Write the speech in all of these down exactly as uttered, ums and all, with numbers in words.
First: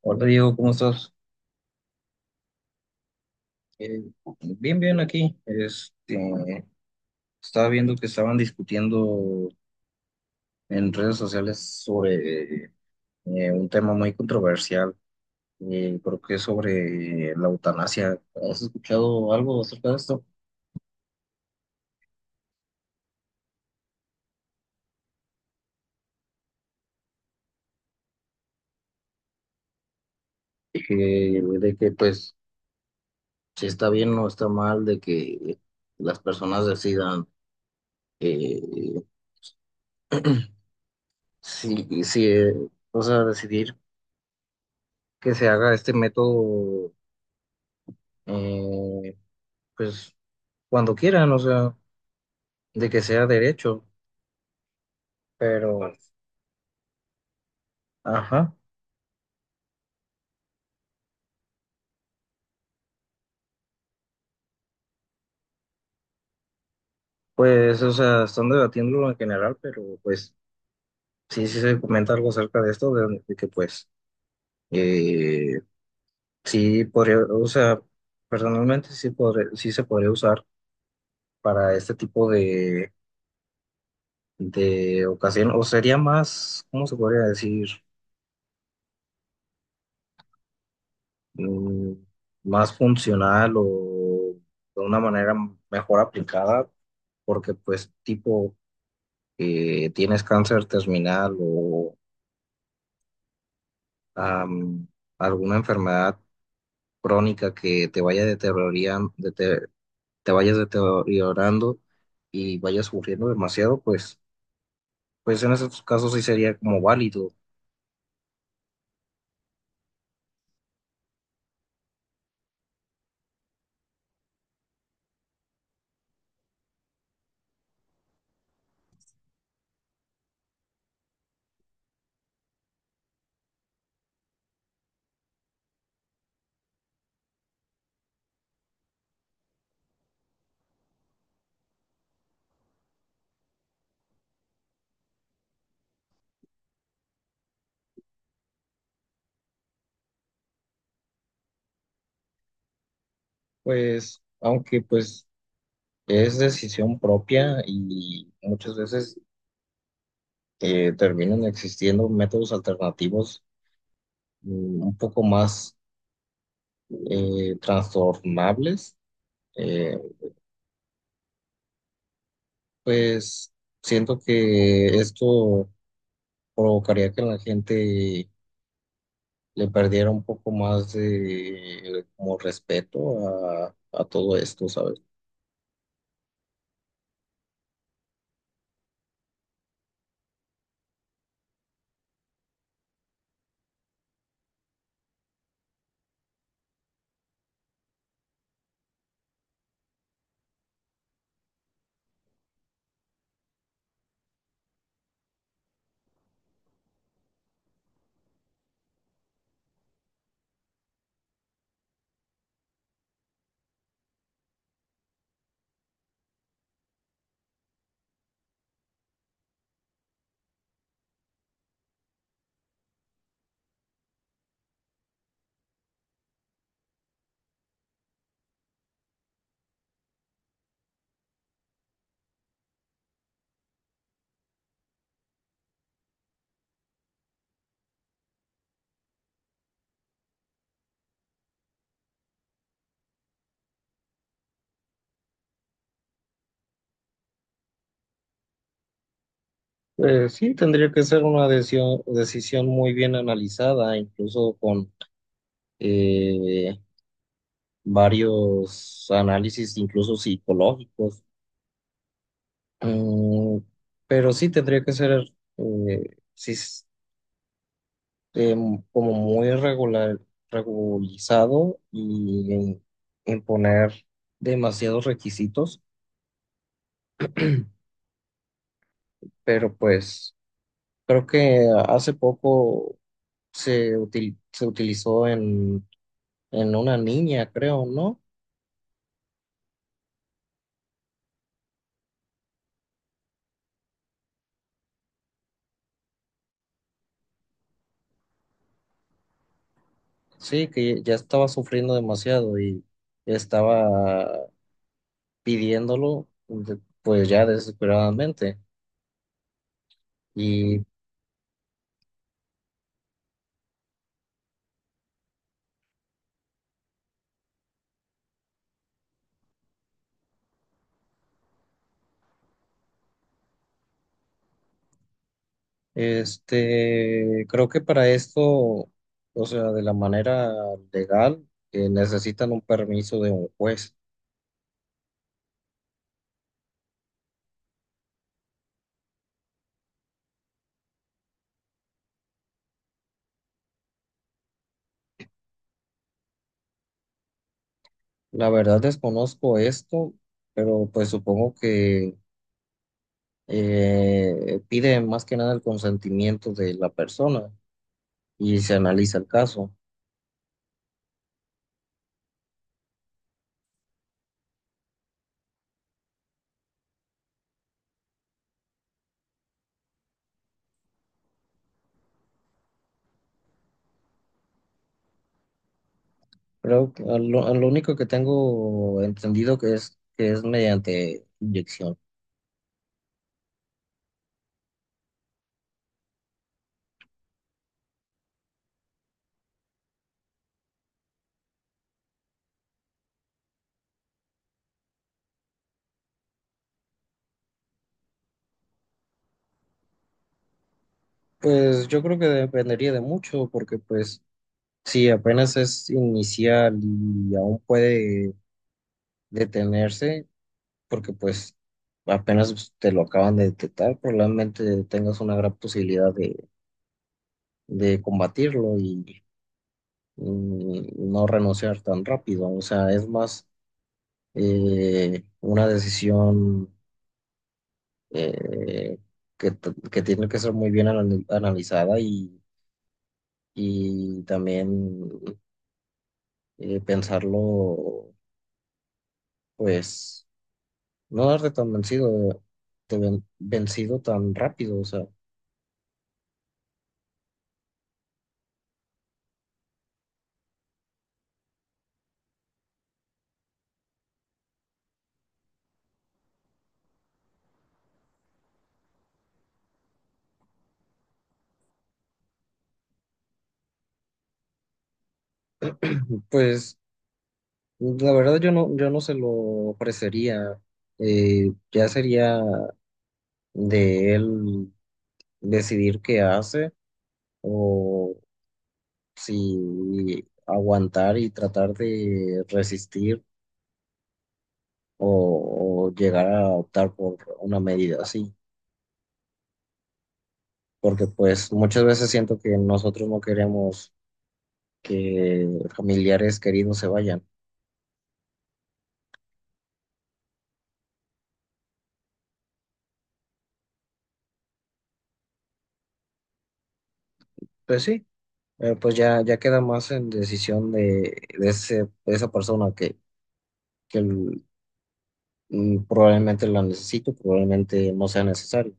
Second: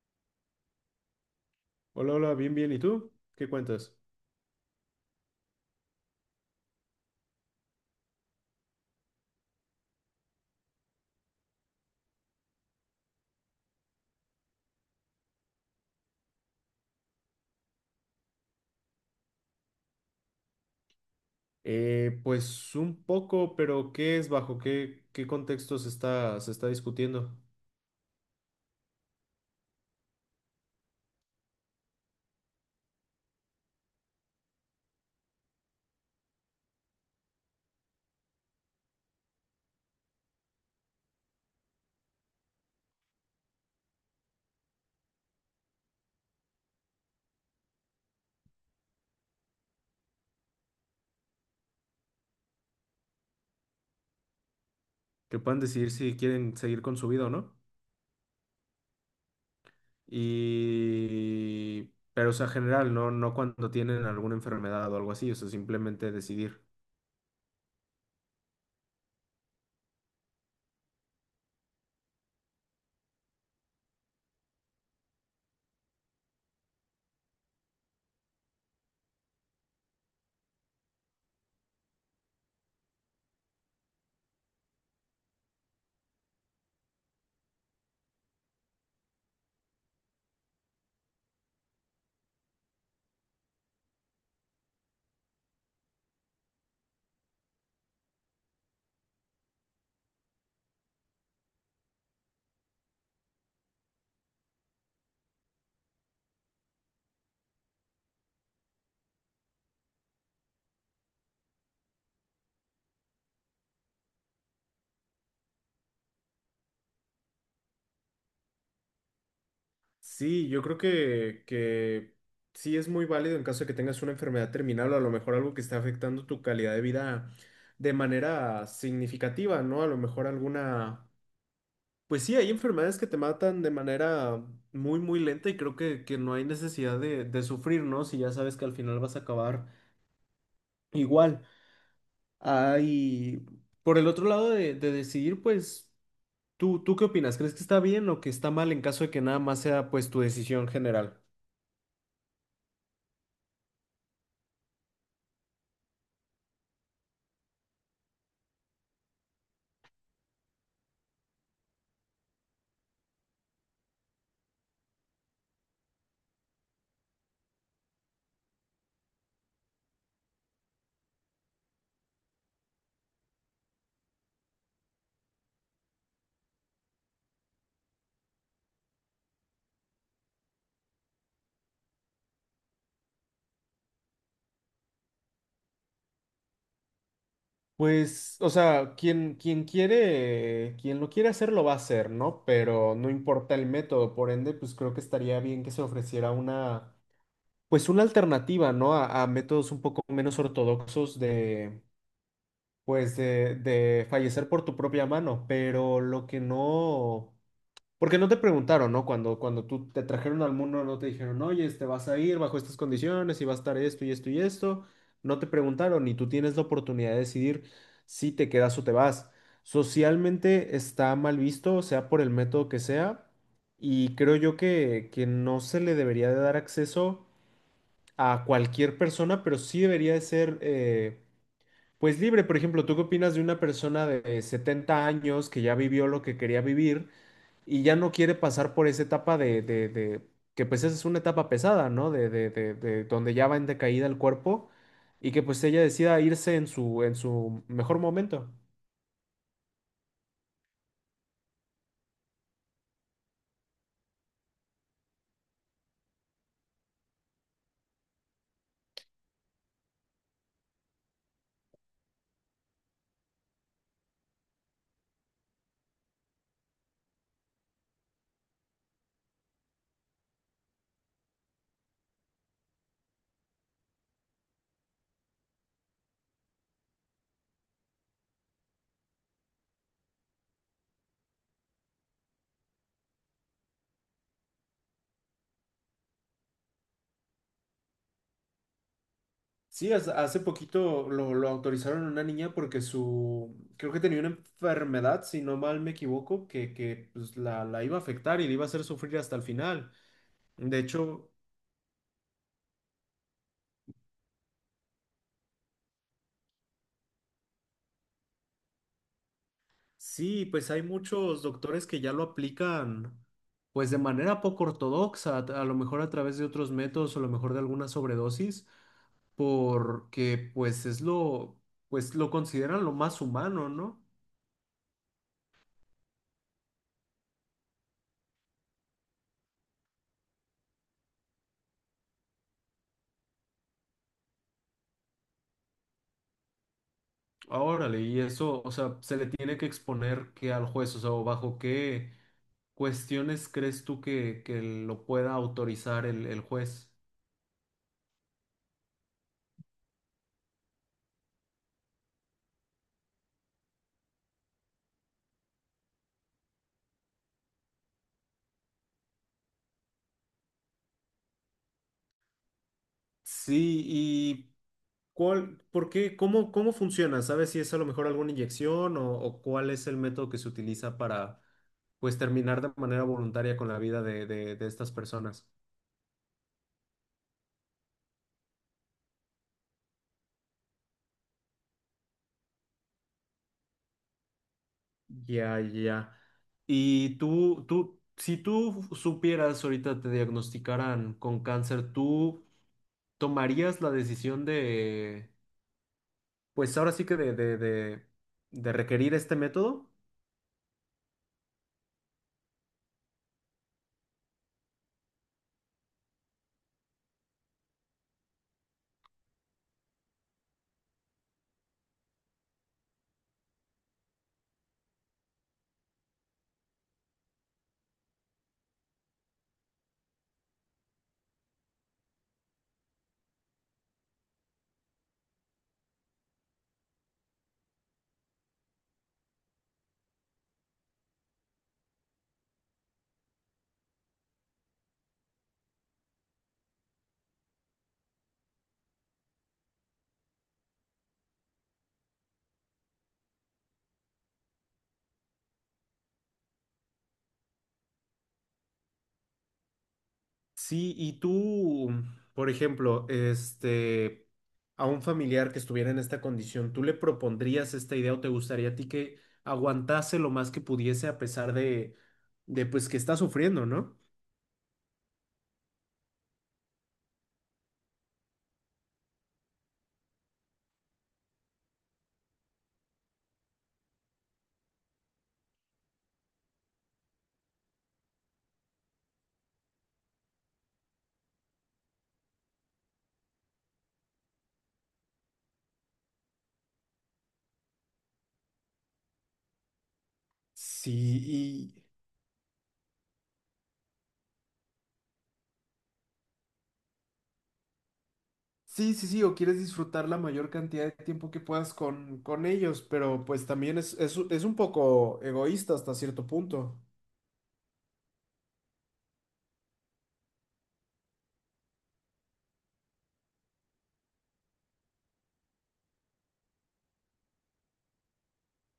Hola Diego, ¿cómo estás? Hola, hola, bien, bien. ¿Y tú? ¿Qué cuentas? Eh, bien, bien aquí. Este, estaba viendo que estaban discutiendo en redes sociales sobre eh, un tema muy controversial, eh, creo que es sobre la eutanasia. ¿Has escuchado algo acerca de esto? Eh, pues un poco, pero ¿qué es bajo qué, qué contexto se está, se está discutiendo? Que- de que pues si está bien o está mal, de que las personas decidan eh, si, si, eh, o sea, decidir que se haga este método, eh, pues cuando quieran, o sea, de que sea derecho, Que puedan decidir pero, si quieren seguir con su vida o no. ajá, Y... Pero, o sea, general, no, no cuando tienen alguna enfermedad o algo así, o sea, simplemente decidir. pues, o sea, están debatiéndolo en general, pero pues sí, sí se comenta algo acerca de esto, de, de que pues, eh, sí podría, o sea, personalmente sí, podré- sí se podría usar para este tipo de, de ocasión, o sería más, ¿cómo se podría decir? Mm, más funcional o de una manera mejor aplicada, porque pues tipo que tienes cáncer terminal o am, alguna enfermedad crónica que te vaya deterioran- dete- te vayas deteriorando y vayas sufriendo demasiado, pues, pues en esos casos sí sería como válido. Sí, yo creo que, que sí es muy válido en caso de que tengas una enfermedad terminal o a lo mejor algo que esté afectando tu calidad de vida de manera significativa, ¿no? A lo mejor alguna. Pues sí, hay enfermedades que te matan de manera muy, muy lenta y creo que, que no hay necesidad de, de sufrir, ¿no? Si ya sabes que al final vas a acabar igual. Hay, por el otro lado de, de decidir, pues, ¿tú, tú qué opinas? ¿Crees que está bien o que está mal en caso de que nada más sea, pues, tu decisión general? Pues, aunque pues es decisión propia y muchas veces eh, terminan existiendo métodos alternativos, mm, un poco más eh, trastornables. eh, Pues siento que esto provocaría que la gente le perdiera un poco más de como respeto a, a todo esto, ¿sabes? Pues, o sea, quien, quien quiere, quien lo quiere hacer lo va a hacer, ¿no? Pero no importa el método, por ende, pues creo que estaría bien que se ofreciera una pues una alternativa, ¿no? A, a métodos un poco menos ortodoxos de, pues, de, de fallecer por tu propia mano, pero lo que no, porque no te preguntaron, ¿no? Cuando, cuando tú te trajeron al mundo, no te dijeron, oye, te vas a ir bajo estas condiciones y va a estar esto y esto y esto, no te preguntaron y tú tienes la oportunidad de decidir si te quedas o te vas. Socialmente está mal visto, sea por el método que sea, y creo yo que, que no se le debería de dar acceso a cualquier persona, pero sí debería de ser, eh, pues libre. Por ejemplo, ¿tú qué opinas de una persona de setenta años que ya vivió lo que quería vivir y ya no quiere pasar por esa etapa de, de- de- que pues esa es una etapa pesada, ¿no? De, de- de- de donde ya va en decaída el cuerpo y que pues ella decida irse en su, en su mejor momento. Pues sí, tendría que ser una decisión, decisión muy bien analizada, incluso con eh, varios análisis, incluso psicológicos. Mm, pero sí tendría que ser, eh, sí, eh, como muy regular, regularizado y en, en demasiados requisitos, pero pues creo que hace poco se, util- se utilizó en, en una niña, creo, ¿no? Sí, hace hace poquito lo, lo autorizaron a una niña porque su, creo que tenía una enfermedad, si no mal me equivoco, que, que pues, la, la iba a afectar y le iba a hacer sufrir hasta el final. Sí, De que ya hecho, estaba sufriendo demasiado y estaba pidiéndolo, de- pues ya desesperadamente. sí, pues hay Y muchos doctores que ya lo aplican pues de manera poco ortodoxa, a a lo mejor a través de otros métodos o a lo mejor de alguna sobredosis, porque pues es lo, pues lo consideran lo más humano, ¿no? este, creo que para esto, o sea, de la manera legal, eh, necesitan un permiso de un juez. Órale, y eso, o sea, se le tiene que exponer que al juez, o sea, o bajo qué cuestiones crees tú que, que lo pueda autorizar el, el juez. La verdad desconozco esto, pero pues supongo que eh, piden más que nada el consentimiento de la persona y se analiza el caso. Sí, y ¿cuál, por qué, cómo, cómo funciona? ¿Sabes si es a lo mejor alguna inyección o, o cuál es el método que se utiliza para, pues, terminar de manera voluntaria con la vida de, de, de estas personas? Creo que a lo, a lo único que tengo entendido que es que es mediante inyección. Ya, ya. Y tú, tú, si tú supieras ahorita te diagnosticaran con cáncer, ¿tú ¿Tomarías la decisión de, pues ahora sí que de, de, de, de requerir este método? Pues yo creo que dependería de mucho, porque pues sí, apenas es inicial y aún puede detenerse porque pues apenas te lo acaban de detectar, probablemente tengas una gran posibilidad de, de combatirlo y, y no renunciar tan rápido. O sea, es más eh, una decisión eh, que, t- que tiene que ser muy bien anali- analizada y, y también eh, pensarlo, pues no darte tan vencido, de ven- vencido tan rápido, o sea, Sí, y tú, por ejemplo, este, a un familiar que estuviera en esta condición, ¿tú le propondrías esta idea o te gustaría a ti que aguantase lo más que pudiese a pesar de, de pues que está sufriendo, ¿no? pues la verdad yo no, yo no se lo ofrecería, eh, ya sería de él decidir qué hace o si aguantar y tratar de resistir o, o llegar a optar por una medida así, porque pues Sí, muchas y veces siento que nosotros no queremos que familiares queridos se vayan. sí, sí, sí, o quieres disfrutar la mayor cantidad de tiempo que puedas con, con ellos, pero pues también es, es, es un poco egoísta hasta cierto punto. Pues sí. Eh, pues ya, ya queda más en decisión de, de ese, de esa persona que, que el- mm, probablemente la necesito, probablemente no sea necesario.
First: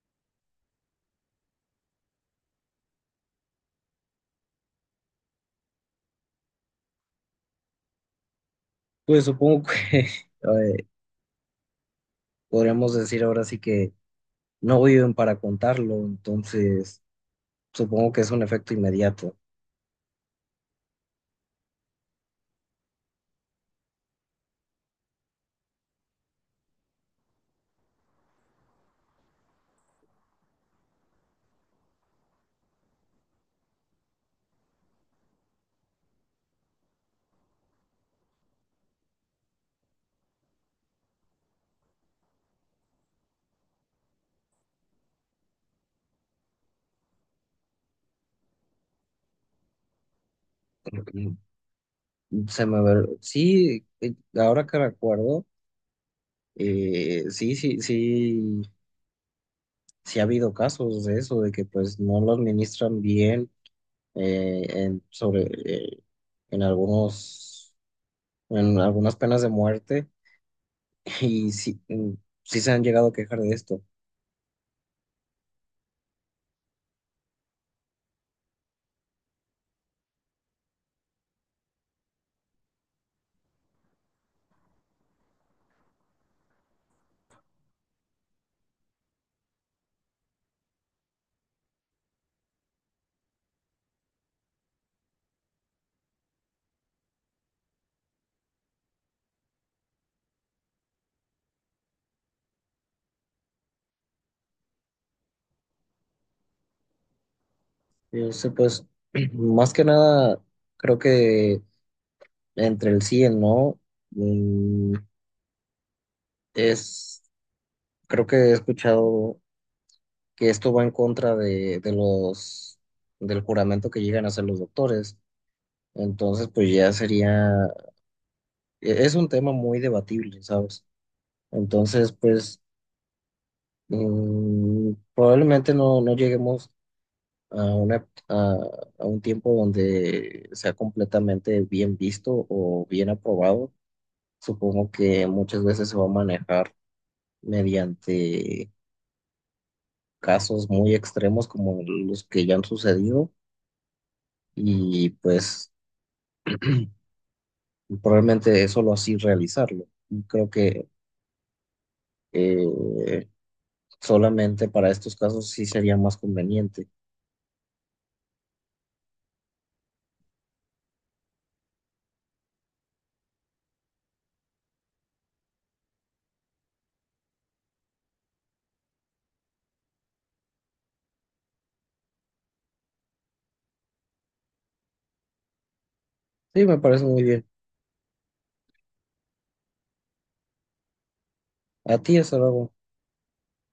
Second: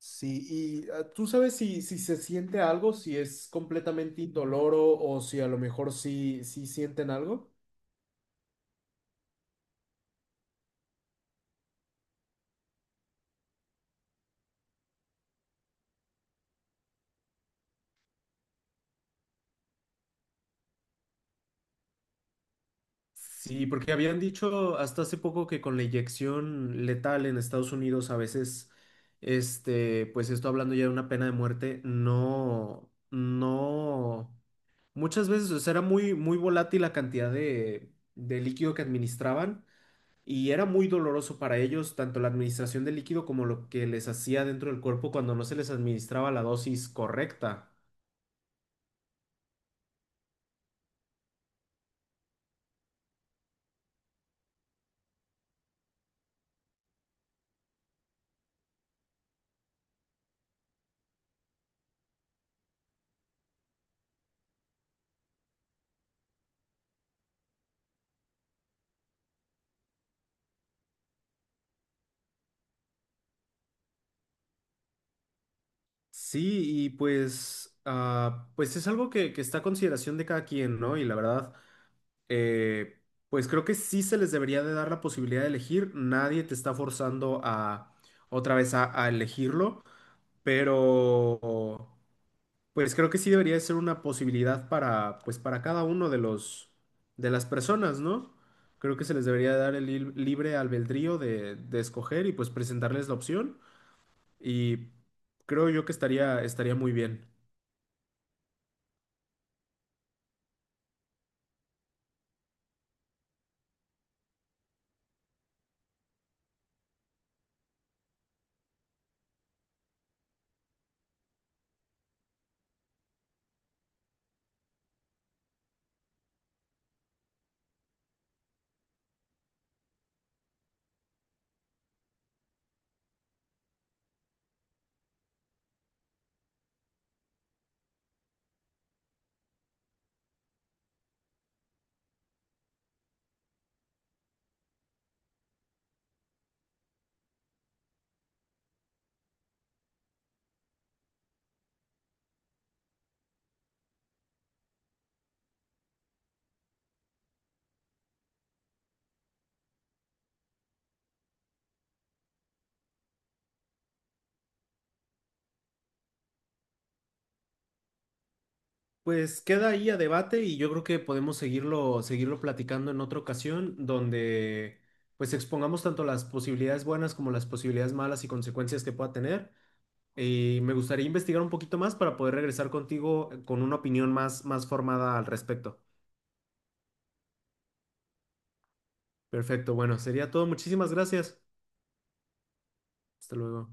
Sí, y ah, tú sabes si, si se siente algo, si es completamente indoloro o si a lo mejor sí, sí sienten algo. Pues supongo que eh, podríamos decir ahora sí que no viven para contarlo, entonces supongo que es un efecto inmediato. Sí, porque habían dicho hasta hace poco que con la inyección letal en Estados Unidos a veces, este, pues esto hablando ya de una pena de muerte, no, no, muchas veces, o sea, era muy, muy volátil la cantidad de, de líquido que administraban. Y era muy doloroso para ellos tanto la administración del líquido como lo que les hacía dentro del cuerpo cuando no se les administraba la dosis correcta. Mm, Se me ve- sí, eh, ahora que recuerdo, eh, sí, sí, sí, sí ha habido casos de eso, de que pues no lo administran bien, eh, en, sobre, eh, en algunos, en algunas penas de muerte y sí, mm, sí se han llegado a quejar de esto. Sí, y pues, ah, pues es algo que, que está a consideración de cada quien, ¿no? Y la verdad, eh, pues creo que sí se les debería de dar la posibilidad de elegir. Nadie te está forzando a otra vez a, a elegirlo, pero. Pues creo que sí debería ser una posibilidad para, pues para cada uno de los, de las personas, ¿no? Creo que se les debería dar el lib- libre albedrío de, de escoger y pues presentarles la opción y creo yo que estaría, estaría muy bien. Yo sé, pues, más que nada, creo que entre el sí y el no, mm, es, creo que he escuchado que esto va en contra de, de los, del juramento que llegan a hacer los doctores. Entonces, pues ya sería, e- es un tema muy debatible, ¿sabes? Entonces, pues mm, probablemente no, no lleguemos a, una, a, a un tiempo donde sea completamente bien visto o bien aprobado. Supongo que muchas veces se va a manejar mediante casos muy extremos como los que ya han sucedido y pues probablemente solo así realizarlo. Y creo que eh, solamente para estos casos sí sería más conveniente. Pues queda ahí a debate y yo creo que podemos seguirlo, seguirlo platicando en otra ocasión donde pues expongamos tanto las posibilidades buenas como las posibilidades malas y consecuencias que pueda tener. Y me gustaría investigar un poquito más para poder regresar contigo eh, con una opinión más, más formada al respecto. Sí, me parece muy bien. Perfecto, bueno, sería todo. Muchísimas gracias. A ti, hasta luego. Hasta luego.